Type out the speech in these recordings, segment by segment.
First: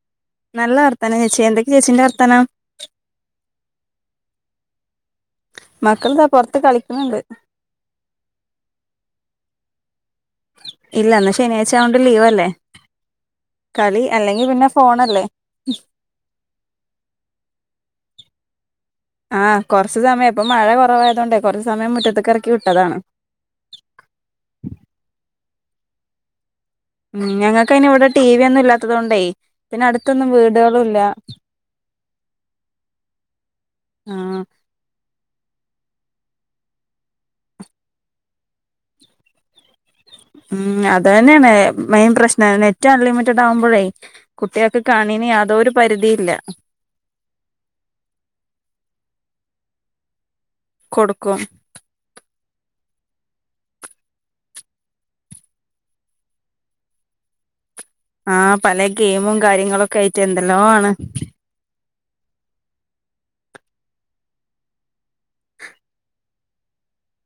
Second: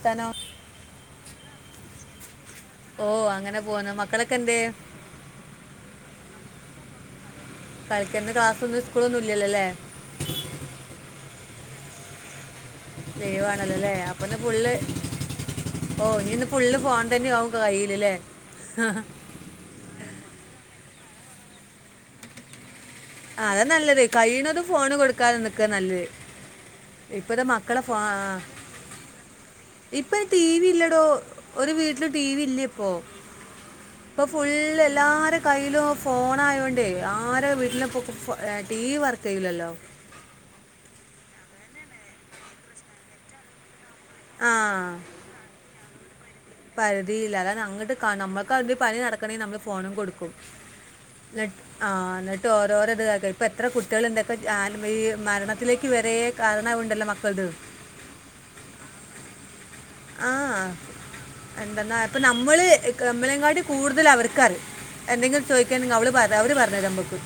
ത്താനോ നല്ല വർത്താനം ചേച്ചി എന്തൊക്കെ ചേച്ചിന്റെ വർത്താനം ഓ അങ്ങനെ പോന്ന് മക്കളൊക്കെ എന്ത് മക്കൾതാ പൊർത്ത് കളിക്കുന്നുണ്ട് കളിക്കന്റെ ക്ലാസ്സൊന്നും സ്കൂളൊന്നും ഇല്ലല്ലല്ലേ ഇല്ലാ ഇന്ന് ശനിയാഴ്ച്ച ആ കൊണ്ട് ലീവല്ലെ ലീവാണല്ലോല്ലേ അപ്പൊന്ന് ഫുള്ള് ഫോണല്ലേ ഓ നി ഇന്ന് ഫുള്ള് ഫോൺ തന്നെയാവും കയ്യിയിലല്ലേ ആഹ് കുറച്ചു സമയം ഇപ്പൊ മഴ കുറവായതുകൊണ്ടേ കുറച്ച് സമയം മുറ്റത്ത്ക്ക്റക്കി കിട്ടതാണ് അതാ നല്ലത് കയ്യിണതും ഫോണ് കൊടുക്കാതേക്കാ നല്ലത് ഉം ഇപ്പത്തെ മക്കളെ ഞങ്ങൾക്കയിന് ഫോ ഇവിടെ ആ. ടി വി ഒന്നും ഇല്ലാത്തത് കൊണ്ടേയ് പിന്നെ ഇപ്പൊ അടുത്തൊന്നും ടി വി വീടുകളുംല്ല ഇല്ലടോ ഒരു വീട്ടിൽ ടി വി ഇല്ല ഇപ്പോ ഇപ്പൊ ആഹ് ഫുള്ള് എല്ലാര കയ്യിലോ ഫോണ ആയോണ്ടേ ആര വീട്ടിലൊ ടി വി വർക്ക് ചെയ്യൂലല്ലോ ഉം അത് തന്നെണ് മെയിൻ പ്രശ്നം നെറ്റ് അൺലിമിറ്റഡ് ആവുമ്പഴേ കുട്ടികൾക്ക് ആ കാണീന് യാതോരു പരിധിയില്ല പരിധിയില്ല അതാണ്‌ അങ്ങട്ട് [unintelligible] നമ്മൾ പണി നടക്കണെ നമ്മള് ഫോണും കൊടുക്കും കൊടുക്കും ആഹ് എന്നിട്ട് ഓരോരത- ഇപ്പ എത്ര കുട്ടികള്ണ്ട് [unintelligible] മരണത്തിലേക്ക് വരേ കാരണാവുണ്ടല്ലോ മക്കളത് ആപല ഗെയിമും കാര്യങ്ങളൊ ആഎന്തെന്നാ ഇപ്പ നമ്മള് [unintelligible] നമ്മളേങ്ങാട്ടി കൂടുതല് അവർക്കറിയാം എന്തെങ്കിലും ചോദിക്കാനെങ്കി അവള് പറ അവര് പറഞ്ഞത് തരും നമ്മക്ക്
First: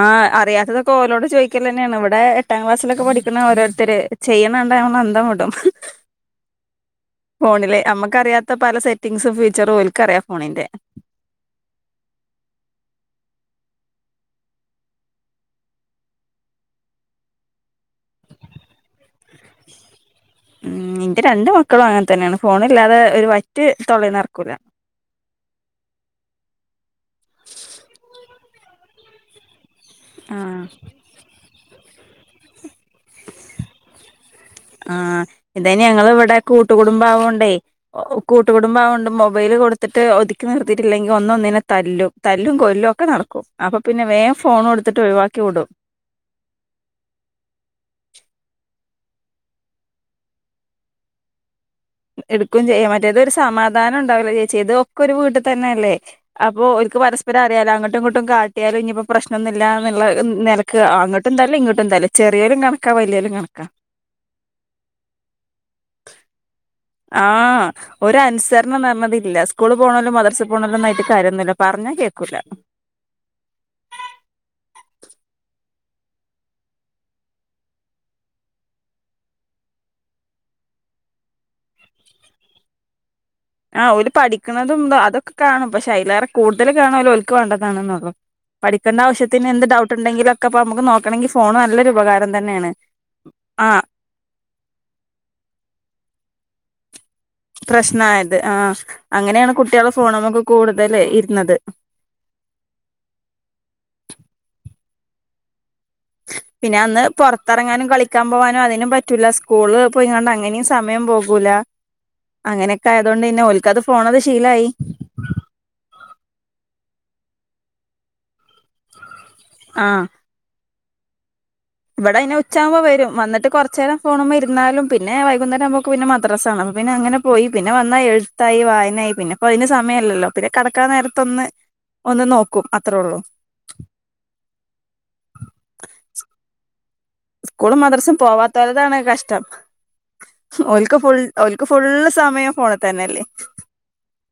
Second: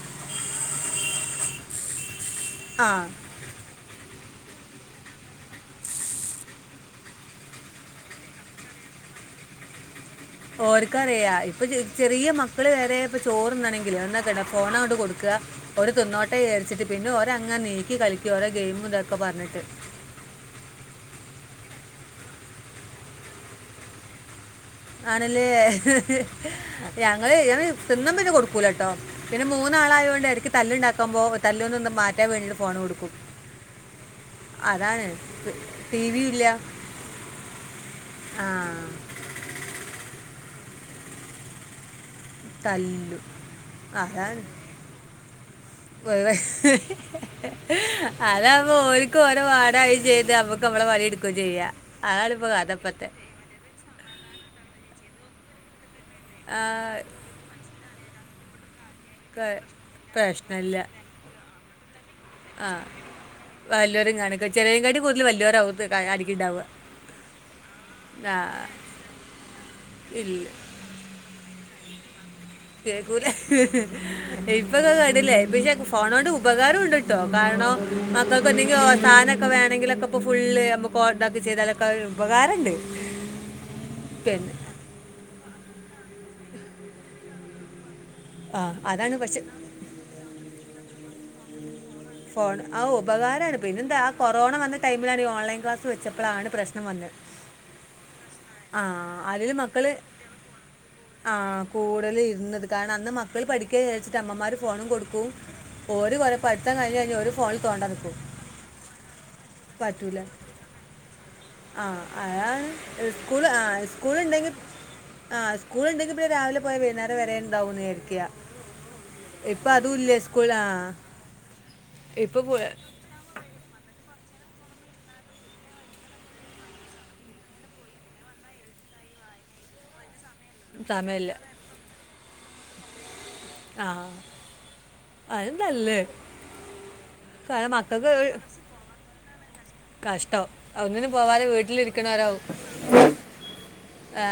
ആഹ് അറിയാത്തതൊക്ക [unintelligible] ചോദിക്കല് തന്നെയാണ് ഇവടെ എട്ടാം ആ ക്ലാസ്സിലൊക്കെ പഠിക്കുന്ന ഓരോരുത്തരെ ചെയ്യണ കണ്ട [unintelligible] അന്തം വിടും ഫോണിലെ നമ്മക്കറിയാത്ത പല സെറ്റിംഗ്സും ഫീച്ചറും ഓല്ക്കറിയാം ഓര്ക്കറിയാ ഇപ്പ ചെറിയ മക്കള് വരെ ഇപ്പ ചോറ് [unintelligible] [unintelligible] [unintelligible] ഫോണ് [unintelligible] കൊടുക്ക്‌ക ഒരു തിന്നോട്ടെ വിചാരിച്ചിട്ട് പിന്നും ഓര് [unintelligible] [unintelligible] കളിക്കും ഓരോ ഗെയിമും ഇതക്ക പറഞ്ഞിട്ട് ഉം ഇന്റെ രണ്ട് മക്കളും അങ്ങനെ തന്നെയാണ് ഫോണില്ലാതെ ഒരു വറ്റ് തൊളേന്ന് [unintelligible] ആണല്ലേ ഞങ്ങള് തിന്നമ്പഴ് കൊടുക്കൂലട്ടോ പിന്ന മൂ [unintelligible] ആളായോണ്ട് എടക്ക് ആഹ് തല്ലുണ്ടാക്കമ്പോ തല്ല്ലൊന്ന് മാറ്റാൻ വേണ്ടിട്ട് ഫോൺ കൊടുക്കും അതാണ് ആഹ് ഇതേന്ന്യ ടി ഞങ്ങള് വിയും ഇവടെ ഇല്ല കൂട്ട് കുടുംബ ആവോണ്ടേ ആ കൂട്ടുകടുംബ ആവോണ്ട് മൊബൈല് കൊടുത്തിട്ട് ഒതുക്കി നിർത്തിയിട്ടില്ലെങ്കി ഒന്ന് ഒന്നിനെ തല്ലും തല്ലും കൊല്ലും ഒക്ക തല്ലു നടക്കും അപ്പൊ പിന്നെ വേം ഫോണ് കൊടുത്തിട്ട് ഒഴിവാക്കി വിടും [unintelligible] അതാ അപ്പൊ, ഓരിക്ക്, ഓരോ, വാടായി, ചെയ്ത്, നമ്മക്ക് നമ്മള, പണി, എടുക്കൂം, ചെയ്യാ എടുക്കയും ചെയ്യാം മറ്റേത ഒരു എടുക്കും ചെയ്യ മറ്റെത്‌ ഒറു സമാധാനം ഉണ്ടാവില്ല ചേച്ചി ഇതൊക്കെ ഒരു വീട്ടിൽ തന്നെ അല്ലേ? ആ, അപ്പോ ഓൽക്ക് പരസ്പരം അറിയാലോ? അങ്ങോട്ടും ഇങ്ങട്ടും കാട്ടിയാലും ഇഞ്ഞ് ഇപ്പൊ ക- പ്രശ്നൊന്നുല്ല എന്നുള്ള നിലക്ക് അങ്ങോട്ടും തല്ലു ഇങ്ങോട്ടും തല്ല് ആഹ് വല്ലോരും കാണിക്കും ചെറിയാലകാട്ടിൽ കൂടുതൽ വലിയോർ ആവും ഇത് കാണിക്കുന്നുണ്ടാവുക ആ ഒരനുസരണം അറഞ്ഞത് ഇല്ല സ്ക്കൂളിൽ പോണലും ഇല്ല മദ്രസ്സിൽ പോണലുംമൊന്നായിട്ടും കാര്യം ഒന്നുല്ല പറഞ്ഞാ കേൾക്കൂല കേൾക്കൂല [unintelligible] പക്ഷെ ഫോൺ കൊണ്ട് ഉപകാരവും ഉണ്ട് ട്ടോ ആണോ മക്കൾക്ക് എന്തെങ്കിലും [unintelligible] സാധനൊക്കെ വേണെങ്കിലൊക്കെ ഇപ്പോ ഫുള്ള് [unintelligible] ചെയ്താലൊക്കെ ഉപകാരം ണ്ട് ആ ഓല് പഠിക്കണതും അതൊക്കെ കാണും പക്ഷെ അതിലെറെ കൂടുതൽ കാണുക ഓൽ ഓൽക്ക് വേണ്ടതാണുന്നൊള്ളൂ ആ പഠിക്കണ്ട അതാണ് പക്ഷെ ആവശ്യത്തിന് എന്ത് ഡൗട്ട് ഉണ്ടെങ്കിൽ ലൊക്ക നമുക്ക് നോക്കണെങ്കിൽ ഫോണ് നല്ലൊരു ഉപകാരം ഫോൺ തന്നെയാണ് ആ ഉപകാരമാണ് ആഹ് പിന്നെ എന്ത ആ കൊറോണ വന്ന ടൈമിലാണ് ഓൺലൈൻ ക്ലാസ് വ ച്ചപ്പോളാണ് പ്രശ്നം വന്നത് പ്രശ്നായത് ആ ആഹ് അതിൽ അങ്ങനെയാണ് കുട്ടികളെ മക്കള് ഫോണ നമ്മക്ക് കൂടുത ആ കൂടുൽ ഇരുന്നത് കാരണം അന്ന് മക്കൾ പഠിക്ക വിചാച്ചിട്ട് അമ്മമാര് ഫോണും കൊടുക്കും [unintelligible] പിന്നെ അന്ന് പുറത്തിറങ്ങാനും പിന്നെ കഴിഞ്ഞാൽ അന്ന് ഒരു പുറത്ത് ഫോണിൽ തോണ്ട അറങ്ങാനും നിൽക്കും കളിക്കാൻ പോകാനും അതിനും പറ്റൂലസ്കൂള് പറ്റൂല പോയിങ്ങാണ്ട് അങ്ങനെയും സമയം പോകൂ ആ അ സ്കൂൾ ആ ഓൽക്കത് സ്കൂൾ ഫോണത് ഉണ്ടെങ്കിൽ ശീലായി ആ സ്കൂള ഉണ്ടെങ്കിൽ ഇപ്പൊ രാവിലെ പോയ വൈകുന്നേരം വരണ്ടാവുന്ന് വിയരിക്ക ഇപ്പൊ അതും ആഹ് ഇല്ല സ്കൂള- ഇവിടെ അയിന് ഉച്ചാകുമ്പോ വരും വന്നിട്ട് കുറച്ചേരം ഫോണും ഇരു എന്നാലും പിന്നെ വൈകുന്നേരം ആകുബൊക്ക് പിന്നെ മദ്രസ്സാണ് അപ്പോ പിന്നെ അങ്ങനെ പോയി പിന്നെ വന്നാൽ പിന്നെ എഴുത്തായി വായനയായി പിന്നെപ്പോ അതിന് സമയല്ലല്ലോ പിന്നെ കടക്കാൻ സമയമില്ല നേരത്തൊന്ന് ഒന്ന് നോക്കും അത്രേ ഒള്ളൂ ആ അത് നല്ലത് സ്കൂളും മദ്രസും പോവാത്തോലതാണ് കഷ്ടം കഷ്ടം ഓൽക്ക് ഒന്നിനും ഫുൾ പോവാതെ ഓൽക്ക് ഫുള്ള് വീട്ടിലിരിക്കണവരാവും സമയം ഫോണ് തന്നെല്ലേ ആ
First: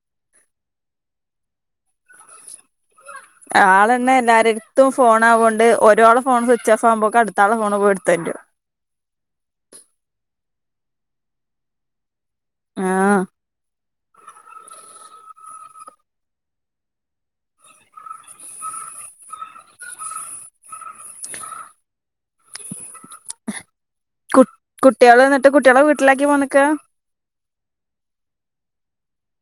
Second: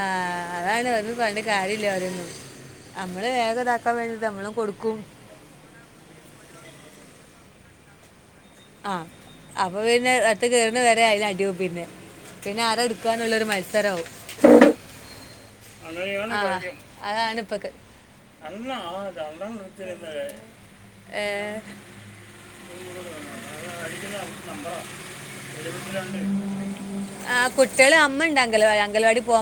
അതാണ്‌ ഒരൊണ്ട് പറഞ്ഞിട്ട് കാര്യല്ല ഒരൊന്നും ആളന്നെ എല്ലാരെരുത്തും ഫോൺ ആവോണ്ട് ഒരാള് ഫോൺ സ്വിച്ച് ഓഫ് ആവുമ്പോക്കെ അടു അടുത്താള് ഫോണ് പോയിടുത്തൊണ്ടുരും ആ അപ്പൊ പിന്നെ അടുത്തെ കേറ്ണ വരെ അയില് അടിയാവും പിന്നെ പിന്നെ ആര ആഹ് ഇട്ക്കാന്നുള്ളൊരു മത്സരാവും ആ അതാണിപ്പത് ഏ കു കുട്ട്യാള് ആ കുട്ടികള് അമ്മ ണ്ട് അംഗലവാടി അംഗൽവാടി പോക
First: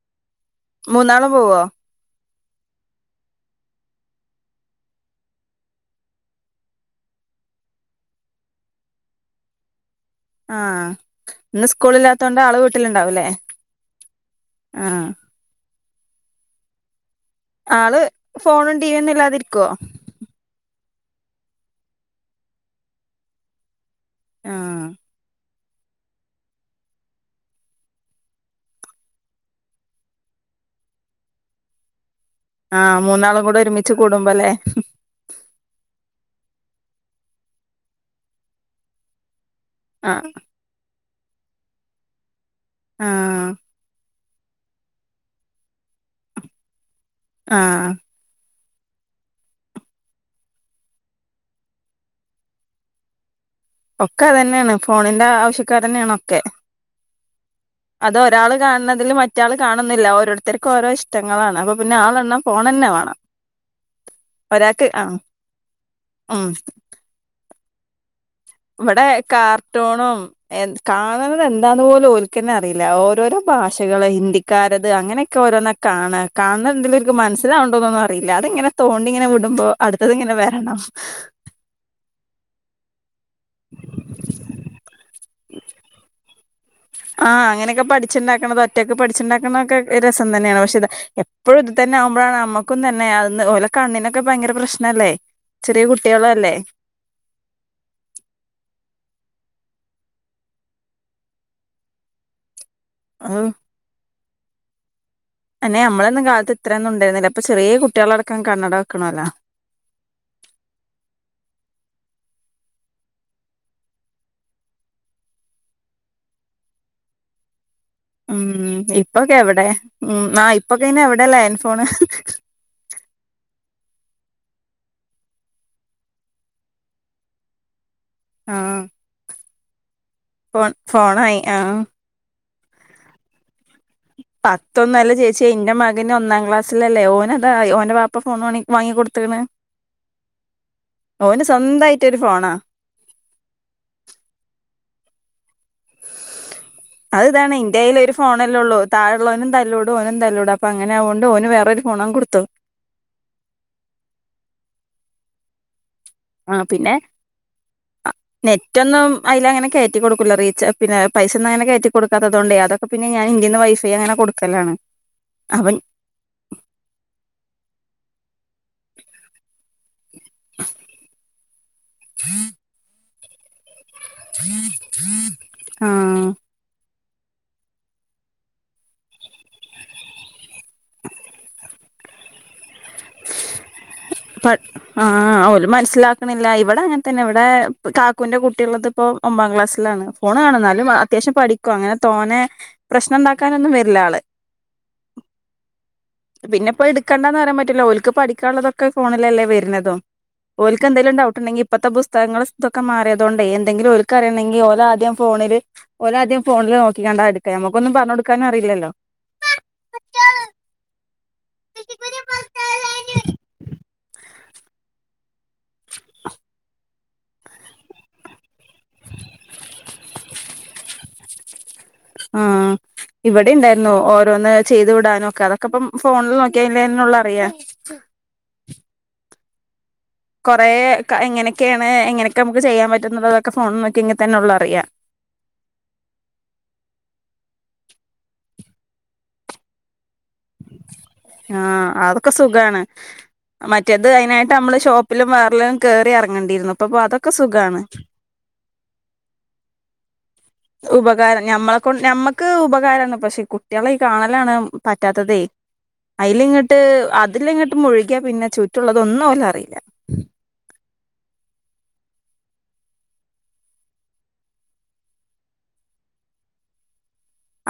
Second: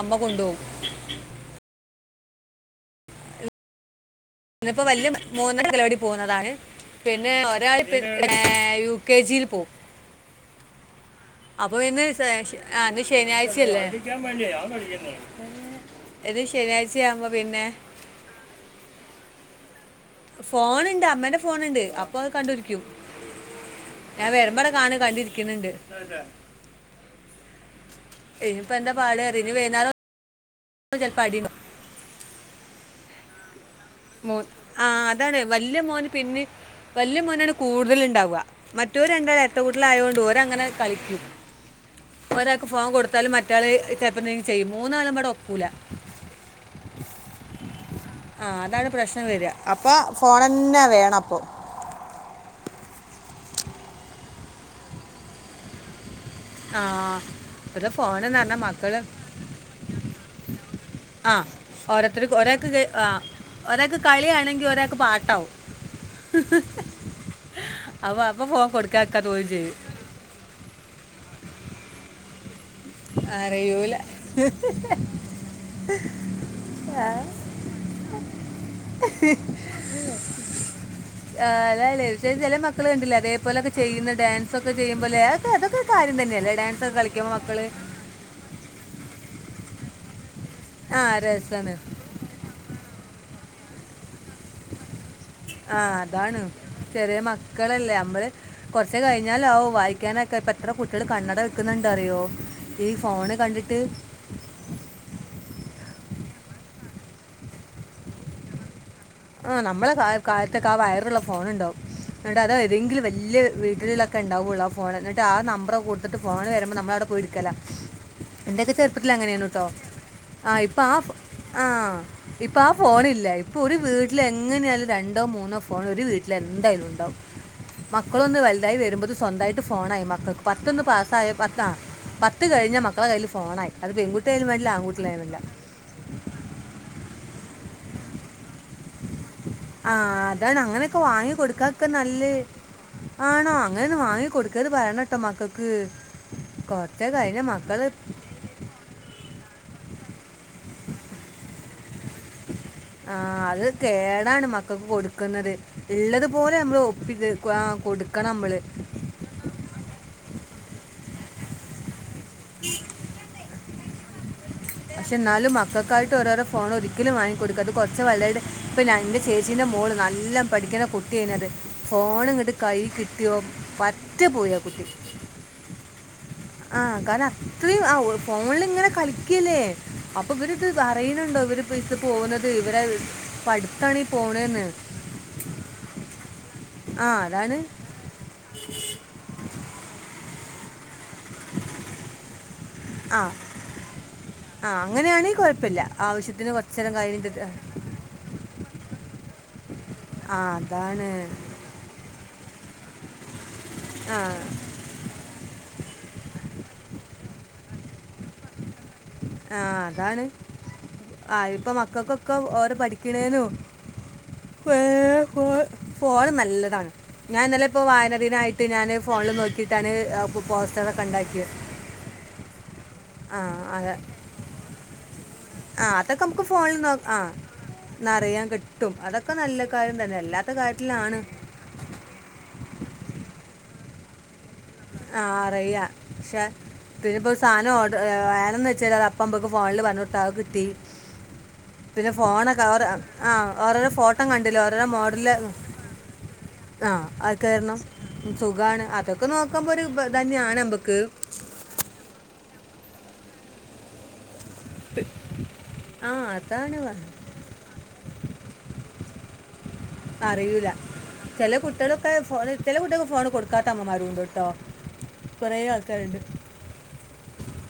അമ്മ കൊണ്ടുപോകും മൂന്നാളും പോവോ ഇന്നിപ്പോ വല്യ മൂന്നാളും അംഗലവാടി പോകുന്നതാണ് പിന്നെ ഒരാൾ ഏ യു കെ ജിൽ പോകും ആ അപ്പൊ ഇന്ന് ആ ശനിയാഴ്ചയല്ലേ ആഹ് എത് ശനിയാഴ്ച്ച ആള് ഫോണും ടി വി ഒന്നും ഇല്ലാതിരിക്കോ ഫോണ് ണ്ട് അമ്മേന്റെ ഫോണുണ്ട്. അപ്പൊ അത് കണ്ട് ഇരിക്കും. ഞാൻ വെരുംബടെ ആഹ് കാണ കണ്ടിരിക്ക്ണ് ണ്ട്. ഇനിപ്പ എന്താ പാട് അറീല ഇനി വൈന്നേരം വന്ന ചെലപ്പോ അടിണ്ടാകും. ആഹ് മൂന്നാളും കൂടെ ഒരുമി - മോൻ ആ അതാണ് വല്യ മോന് പിന്നിം വല്യ മോനാണ് കൂടുതല്ണ്ടാവ്വ മറ്റൊര് രണ്ടാളും എരട്ടകുട്ട്യാളായൊണ്ട് ആഹ് ഓരങ്ങനെ കളിക്കും. ഒരാക്ക് ഫോൺ കൊടുത്താലും ആഹ് മറ്റാള് ചെലപ്പോന്തെങ്കിലും ചെയ്യും മൂന്നാളും കൂടെ ഒക്കൂല. ആ അ ആ അതാണ് പ്രശ്നം വര അപ്പ ഫോണന്നെ വേണം അപ്പൊ ഒക്കെ അത് തന്നെയാണ് ഫോണിന്റെ ആവശ്യക്കാരന്നെ ആണോ? ആഹ് അത് ഒരാൾ കാണണതിൽ മറ്റാൾ കാണുന്നില്ല. ഓരോരുത്തർക്കും ഓരോ ആ ഇഷ്ടങ്ങളാണ് അപ്പൊ പിന്നെ ഓരോരുത്തർക്ക് ആളെണ്ണം ഫോ ഒരാൾക്ക് ആ ഒരാൾക്ക് കളിയാണെങ്കി ഒരാക്ക് പാട്ടാവും. ഹ് ഉം ഹിഹി ഇവിടെ കാർട്ടൂണും എ കാണണത് എന്താന്ന് പോലും ഓൽക്കന്നെ അ - റീല ഓരോരോ അറിയൂല ഭാഷകള് ഹിന്ദിക്കാരത് അങ്ങനെയൊക്കെ ഓരോന്ന കാണ കാണുന്നതെന്തേലും ഓര്ക് മനസ്സിലാവ ണ്ടോന്നൊന്നും അറിയില്ല അത്ങ്ങനെ തോണ്ടിങ്ങനെ വിടുമ്പോ അടുത്തത് ഇങ്ങനെ വരണം. ഹിഹി മക്കൾ കണ്ടില്ലേ അതേപോലൊക്കെ ചെയ്യുന്ന ഡാൻസ് ഒക്കെ ചെയ്യുമ്പോലെ അതെ അതൊക്കെ കാര്യം തന്നെയല്ലേ. ഡാൻസ് ഒക്കെ കളിക്കുമ്പോൾ ആഹ് മക്കള് അങ്ങനെയൊക്കെ പഠിച്ചിണ്ടാക്കണത് ഒറ്റക്ക് പഠിച്ചിണ്ടാക്കണ ഒക്കെ റിസ തന്നെയാണ് പക്ഷെ ഇത് ആ എപ്പോഴും ഇത് രസാണ് തന്നെ ആവുമ്പോഴാണ് നമ്മുക്കും തന്നെ ഓലെ കണ്ണിനോക്കെ ഭയങ്കര പ്രശ്നല്ലേ. ആഹ് അതാണ് അല്ലേ ചെറിയ മക്കളല്ലേ. നമ്മള് കൊറച്ച് കഴിഞ്ഞാലാവും വായി ക്കാനക്കെ എത്ര കുട്ടികള് കണ്ണട വെക്കുന്നുണ്ട് അറിയോ ഈ ഫോണ് കണ്ടിട്ട്. [inaudible] അയ്ന് നമ്മളൊന്നും കാലത്ത് ഇത്രയന്നും ഉണ്ടാരുന്നില്ല ഇപ്പൊ ചെറിയ കുട്ടികളടക്കം കണ്ണട വെക്കണല്ലോ ആ നമ്മളെ കാലത്തൊക്കെ ആ വയറുള്ള ഫോണുണ്ടാവും ന്നി ട്ട് അതേതെങ്കിലും വല്യ വീട്ടിലൊക്കെ ഉണ്ടാവൊള്ളൂ ആ ഫോൺ എന്നിട്ട് ആ നമ്പറ് കൊടുത്തിട്ട് ഫോൺ വരുമ്പോ നമ്മളവിടെ പോയി ഇര്ക്കും. ചെല എന്റൊക്കെ ഉം ചെറുപ്പത്തില് ഇപ്പൊക്കെ അങ്ങനെയ്ന്നുട്ടോ എവിടെ ഉം ആ ഇപ്പൊ ഇപ്പൊക്കെ ആ ഇനി ഫോ എവിടെ ലാൻഡ് ഫോണ് ആഹ് ഇപ്പൊ ആ ഫോ ണില്ല ഇപ്പൊ ഒരു വീട്ടിൽ എങ്ങനെയാലും രണ്ടോ മൂന്നോ ഫോൺ ഒരു വീട്ടിൽ എന്തായാലും ഉണ്ടാവും. മക്കളൊന്ന് വലുതായി ആഹ് വരുമ്പോക്ക് സ്വന്തായിട്ട് ഫോണായി മക്കൾക്ക് ഫോ പത്തൊന്ന് പാസ്സായ ഫോണായി പത്ത ആഹ് പ ത്ത് കഴിഞ്ഞാ മക്കളെ കയ്യില് ഫോണായി. അത് പെൺകുട്ടിയായാലും വേണ്ടില്ല പത്തൊന്നല്ല ആൺകുട്ടിയായാലും ചേച്ചി വേണ്ടില്ല എന്റെ മകന് ഒന്നാം ക്ലാസ്സിലല്ലേ ഓന് ഫോണായി ഓൻ്റെ ബാപ്പ ഫോൺ വാണി വാങ്ങിക്കോട്ത്ത്ണ്. ആഹ് അതാണ് അങ്ങനൊക്കെ വാങ്ങി കൊടുക്കാക്ക സ്വന്തായിട്ടൊരു നല്ലേ ഫോണാ ആണോ അങ്ങനൊന്നും വാങ്ങി കൊടുക്കരുത് പറയണ അത് കഴിഞ്ഞ ഇതാണ് മക്കള് എന്റയ്യിൽ ഒരു ഫോണല്ലേ ഒള്ളു തായേള്ളോനും തല്ലുടു. അപ്പോനും താല്ലൂടാ അപ്പങ്ങനാവോണ്ട് ഓന് വേറൊരു ഫോണങ് കൊട്ത്തു. ആഹ് അത് കേടാണ് മക്കക്ക് കൊടുക്കുന്നത്. ആ ഉള്ളതുപോലെ നമ്മൾ പിന്നെ ഒപ്പിത് ആ, കൊടുക്കണം നമ്മള് നെറ്റൊന്നും അയിലങ്ങനെ കേറ്റി കൊടുക്കൂല റി പിന്നെ പൈസ ഒന്നും അങ്ങനെ കേറ്റികൊടക്കാത്തതോണ്ട് അതൊക്കെ പിന്നെ ഞാൻ ഇന്റീന്ന് വൈഫൈ അങ്ങനെ കൊടുക്കും. ഷേ ന്നാലും മക്കക്കായിട്ട് ഓരോരോ ഫോൺ ഒരിക്കലും വാങ്ങി കൊടുക്കരുത്. പ്പ ന്റെ ചേച്ചീടെ മോള് നല്ല പേടിക്കണ കുട്ടിയെന്നു അത് ഫോൺ ങ്ങട്ട് കയ്യ് കിട്ടിയോ പറ്റപോയത്. ആഹ് ആ കാരണം അത്രയും ആ ഫോണിൽ ഇങ്ങനെ കളിക്കല്ലേ അപ്പൊ ഇവര് പറയുന്നുണ്ടോ ഇവര് പൈസ പോകുന്നത്. ഇവരെ പഠിത്താണി പോവണെന്ന്. പിന്ന ഇവിടെ അങ്ങനെ തന്നെ ഇവിടെ കാക്കുന്റെ കുട്ടിയുള്ളത് ഇപ്പോ ഒമ്പാം ക്ലാസ്സിലാണ്. ഫോണ് കാണുന്നാലും അത്യാവശ്യം പഠിക്കും. അങ്ങനെ തോനെ പ്രശ്നം ണ്ടാക്കാനൊന്നും വരില്ല ആള്. ആഹ് അങ്ങനെയാണേ കൊഴപ്പില്ല. പിന്നെ ഇപ്പോ എടുക്കണ്ടാന്ന് റയാൻ പറ്റില്ല ഓല്ക്ക് പഠിക്കാള്ളതൊക്കെ ഫോണിലല്ലേ വരുന്നതും. ആ ഓല്ക്ക് അതാണ് എന്തെലും ഡൗട്ട് ണ്ടെങ്കിൽ ഇപ്പത്തെ പുസ്തകങ്ങളു [unintelligible] മാറിയതോണ്ട് എന്തെങ്കിലും ആ ഓൽക്കറിയണെങ്കിൽ ഓലദ്യം ഫോണില് ഓലാദ്യം ഫോണിൽ നോക്കിക്കാണ്ട എട്ക്ക്‌ ഞമ്മക്കൊന്നും പറഞ്ഞോട്ക്കാനാറീലല്ലോ ആ അതാണ്. ആ ഇപ്പൊ മക്കൾക്കൊക്കെ ഓര് പഠിക്ക്‌ണേനു. ഫെ ഫോണ് ഫോണ് നല്ലതാണ് ഞാനിന്നലെ പ്പോ വായനദിന- ത്തിന് ഞാന് ഫോണില് നോക്കിയിട്ടാണ് പോസ്റ്ററൊക്കെ ഇ ണ്ടാക്കിയത്. ഇവിടെണ്ടായിരുന്നു ഓരോന്ന് ചെയ്ത് വിടാനു. ആ അതൊക്കെ നമുക്ക് ഫോണിൽ നോ ആ അറിയാ ന്നറിയാൻ കിട്ടും അതൊക്കെ നല്ല കാര്യ കൊറെ ക്ക എങ്ങനെക്കെയാണ് എങ്ങനൊക്കെ നമുക്ക് ചെയ്യാൻ പറയുന്നതൊക്കെ ഫോണിൽ നോക്കിയെങ്കി തന്നേയുള്ളു അറി. ആ അറിയ പക്ഷെ ഇതിലിപ്പോ സാനം ഓ- ഏ വേണന്നു വെച്ച അത് അപ്പൊ നമ്മക്കത് ഫോണിൽ പറഞ്ഞൊട്ത്താ അയ് കിട്ടി. ആ പിന്നെ അതൊക്കെ ഫോണൊക്കെ സുഖാണ് ഓരോ ആ ഓരോരോ മറ്റേത് ഫോട്ടോ അയിനായിട്ട് കണ്ടില്ല നമ്മള് ഓരോരോ മോഡൽ ഷോപ്പിലും ആ വേറെല്ലേലും കേറി എർ ഇറങ്ങണ്ടീര്ന്നു ഇപ്പപ്പതൊക്കെ സുഖാണ്. സുഖാണ് അതൊക്കെ നോക്കുമ്പോ ഒരു ബ തന്നെയാണ് നമ്മക്ക്. ക്ക് ഉപകാരാണ്. പക്ഷെ കുട്ടിളെ ഈ കാണലാണ് പറ്റാത്തതേ. ആ അതാണ് അയിലിങ്ങട്ട് വ- അതിലിങ്ങട്ട് മുഴുകിയ പിന്നെ ചുറ്റുള്ളതൊന്നും ഓലറീല. ചെല കുട്ടിളൊക്കെ ഫോണിൽ ചെല കുട്ട്യാൾക്ക് ഫോണ് കൊടുക്കാത്തമ്മമാര് ണ്ട്ടോ. കൊറെ ആൾക്കാര്ണ്ട്.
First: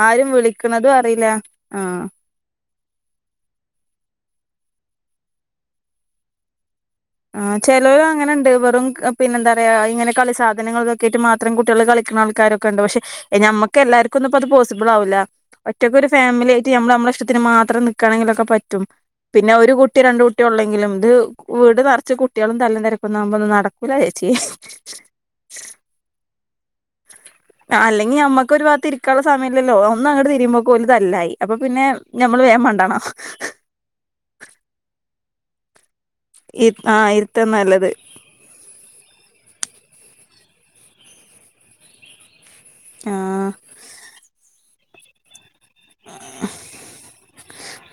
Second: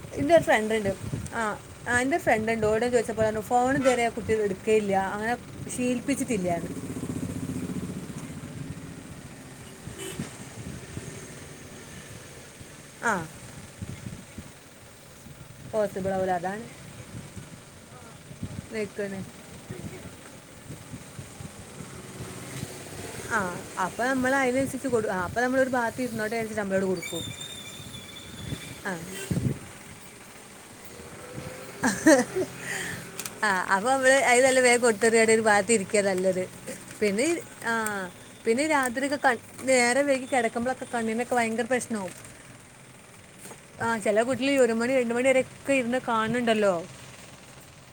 ആരും ഇന്റൊരു ഫ്രണ്ട് ണ്ട് വിളിക്കണതും അറിയില്ല ആ ആഹ് ഇന്റൊരു ഫ്രണ്ട്ണ്ട് ഓളോട് ഞാൻ ചോയ്ച്ചപ്പോ ഓൾ പറഞ്ഞു ഫോണ് ഇതുവരെ ആ കുട്ടി എട് ഒക്കെ ഇല്ല അങ്ങനെ ശീലപ്പിച്ചിട്ടില്ലാന്ന് ആ ചേലോൽ അങ്ങനെണ്ട് വെറും പിന്നെന്താ പറയാ ഇങ്ങനെ കളി സാധനങ്ങളൊക്കെറ്റ് മാത്രം കുട്ട്യാൾ കളി- ആൾക്കാരൊക്കെണ്ട് പക്ഷെ ആ ഞമ്മക്കെലാർക്കൊന്നും പ്പത് പോസ്സിബിൾ ആവുല. ഒറ്റക്കൊരു പോസിബിൾ ആവില്ല ഫാമിലി അതാണ് ആയിട്ട് ഞമ്മള് മ്മളെ ഇഷ്ടത്തിന് മാത്രം നിക്ക്‌ എന്തെങ്കിലും ഒക്കെ പറ്റും നിൽക്കുന്നത് പിന്നെ ഒരു കുട്ടി രണ്ട് കുട്ടി ഒള്ളെങ്കിലും ഇത് വീട് നെറച്ചു കുട്ട്യാൾ തല്ലും തെര ആ അപ്പ ഞമ്മൾ ആയിനനുസരിച്ച് കൊട് ആ അപ്പൊ ഞമ്മളൊരു ഭാത്ത് ഇരുന്നോട്ടെ പ്പ ഞമ്മളെങ്ങട് കൊടുക്കും. ക്കൊരു ഭാത്ത്‌ ആ ഇരിക്കാനുള്ള സമയല്ലല്ലോ ഒന്നങ്ങട്ട് തിരിയുമ്പോക് ഓല് തല്ലായി. അപ്പൊ പിന്നെ ഞമ്മള് വേം മണ്ടണ ആ അപ്പോൾ ക്കെ നല്ലത് പിന്നെ ഇ ഇരുത്തം ആ നല്ലത് പിന്നെ രാത്രിയൊക്കെ കട് നേരം വൈകി കെട നമ്മളൊക്കെ കണ്ണിനൊക്കെ വയങ്കര പ്രശ്നാവും. ആ ആ ചെല വീട്ടില് ഒരു മണി രണ്ട് മണി രെ ഒക്കെ ഇര്ന്ന് കാൺണ് ണ്ടല്ലോ.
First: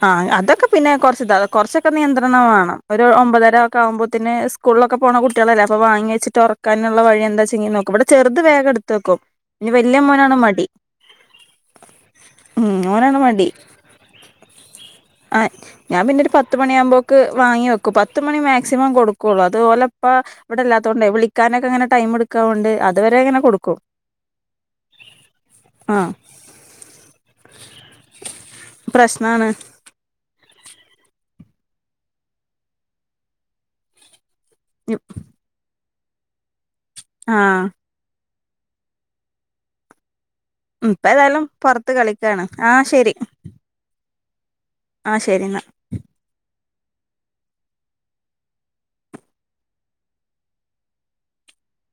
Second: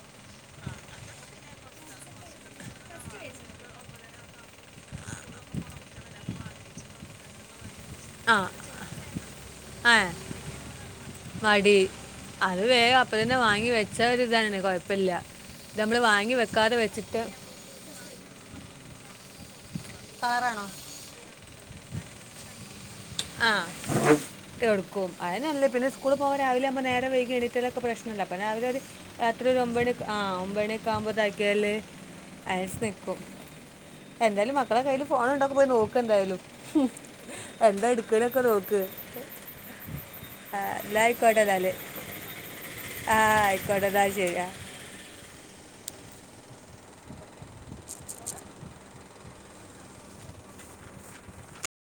ആ അതൊക്കെ പിന്നെ കുറച്ച്ത കുറച്ചൊക്കെ നിയന്ത്രണം വേണം ഒരു ഒമ്പതര ഒക്കെ ആവുമ്പോത്തിന് സ്കൂളിലൊക്കെ- പോണ കുട്ടികളല്ല അപ്പൊ വാങ്ങിയെച്ചിട്ട് ഒറക്കാനുള്ള വഴി എന്താച്ചെങ്കി നോ- ക്ക്‌ ഇവിടെ ആ ചെറുത് വേഗം എട്ത്ത് വെക്കും ഇന്റെ ആ വല്ല്യ മോനാ മടി. മടി അത് ഉം വേഗം അപ്പ തന്നെ വാങ്ങി വെച്ച ഒരു ഇതാണ് കൊഴ ആ ഞാൻ പിന്നെരു പത്ത് മണിയാകുമ്പോക്ക് വെച്ചിട്ട് വാങ്ങി വെക്കും പത്ത് മണി മാക്സിമം കൊടുക്കുള്ളു അത് ഓലെ ഇപ്പ കളറാണോ ഇവിടെല്ലാത്തോണ്ടേ വിളിക്കാനൊക്കെ ങ്ങനെ ടൈം എടുക്കാവൊണ്ട് ആ കേടുക്കും അതിനല്ലേ പിന്നെ ആഹ് സ്കൂള് പോവാ രാവില ആവുമ്പ നേരം വൈകി എണീറ്റലൊക്കെ പ്രശ്ന ല്ല അപ്പ രാവിലെ ഒരു രാത്രി പ്രശ്നാണ് ഒരു ഒമ്പേണിയൊക്കെ ആ ഒമ്പണിയൊക്കെ ആവുമ്പോ താക്കിയല് അയസ് നിക്കും എന്തായാലും മക്കളെ കയ്യിൽ ഫോണ് ഉണ്ടാന്ന് പോയി നോക്ക്‌ എന്തായാലും ഹും ആഹ് എന്താ എട് ക്ക്‌ണക്കെ നോക്ക് ആ അല്ല ഇപ്പ ഏതായാലും ആയിക്കോട്ടെന്നാല് പൊറത്ത് കളിക്കാണ് ആ ആയിക്കോട്ടെ എന്നാ ശെരി ആ ആ ശരി ഇന്നാ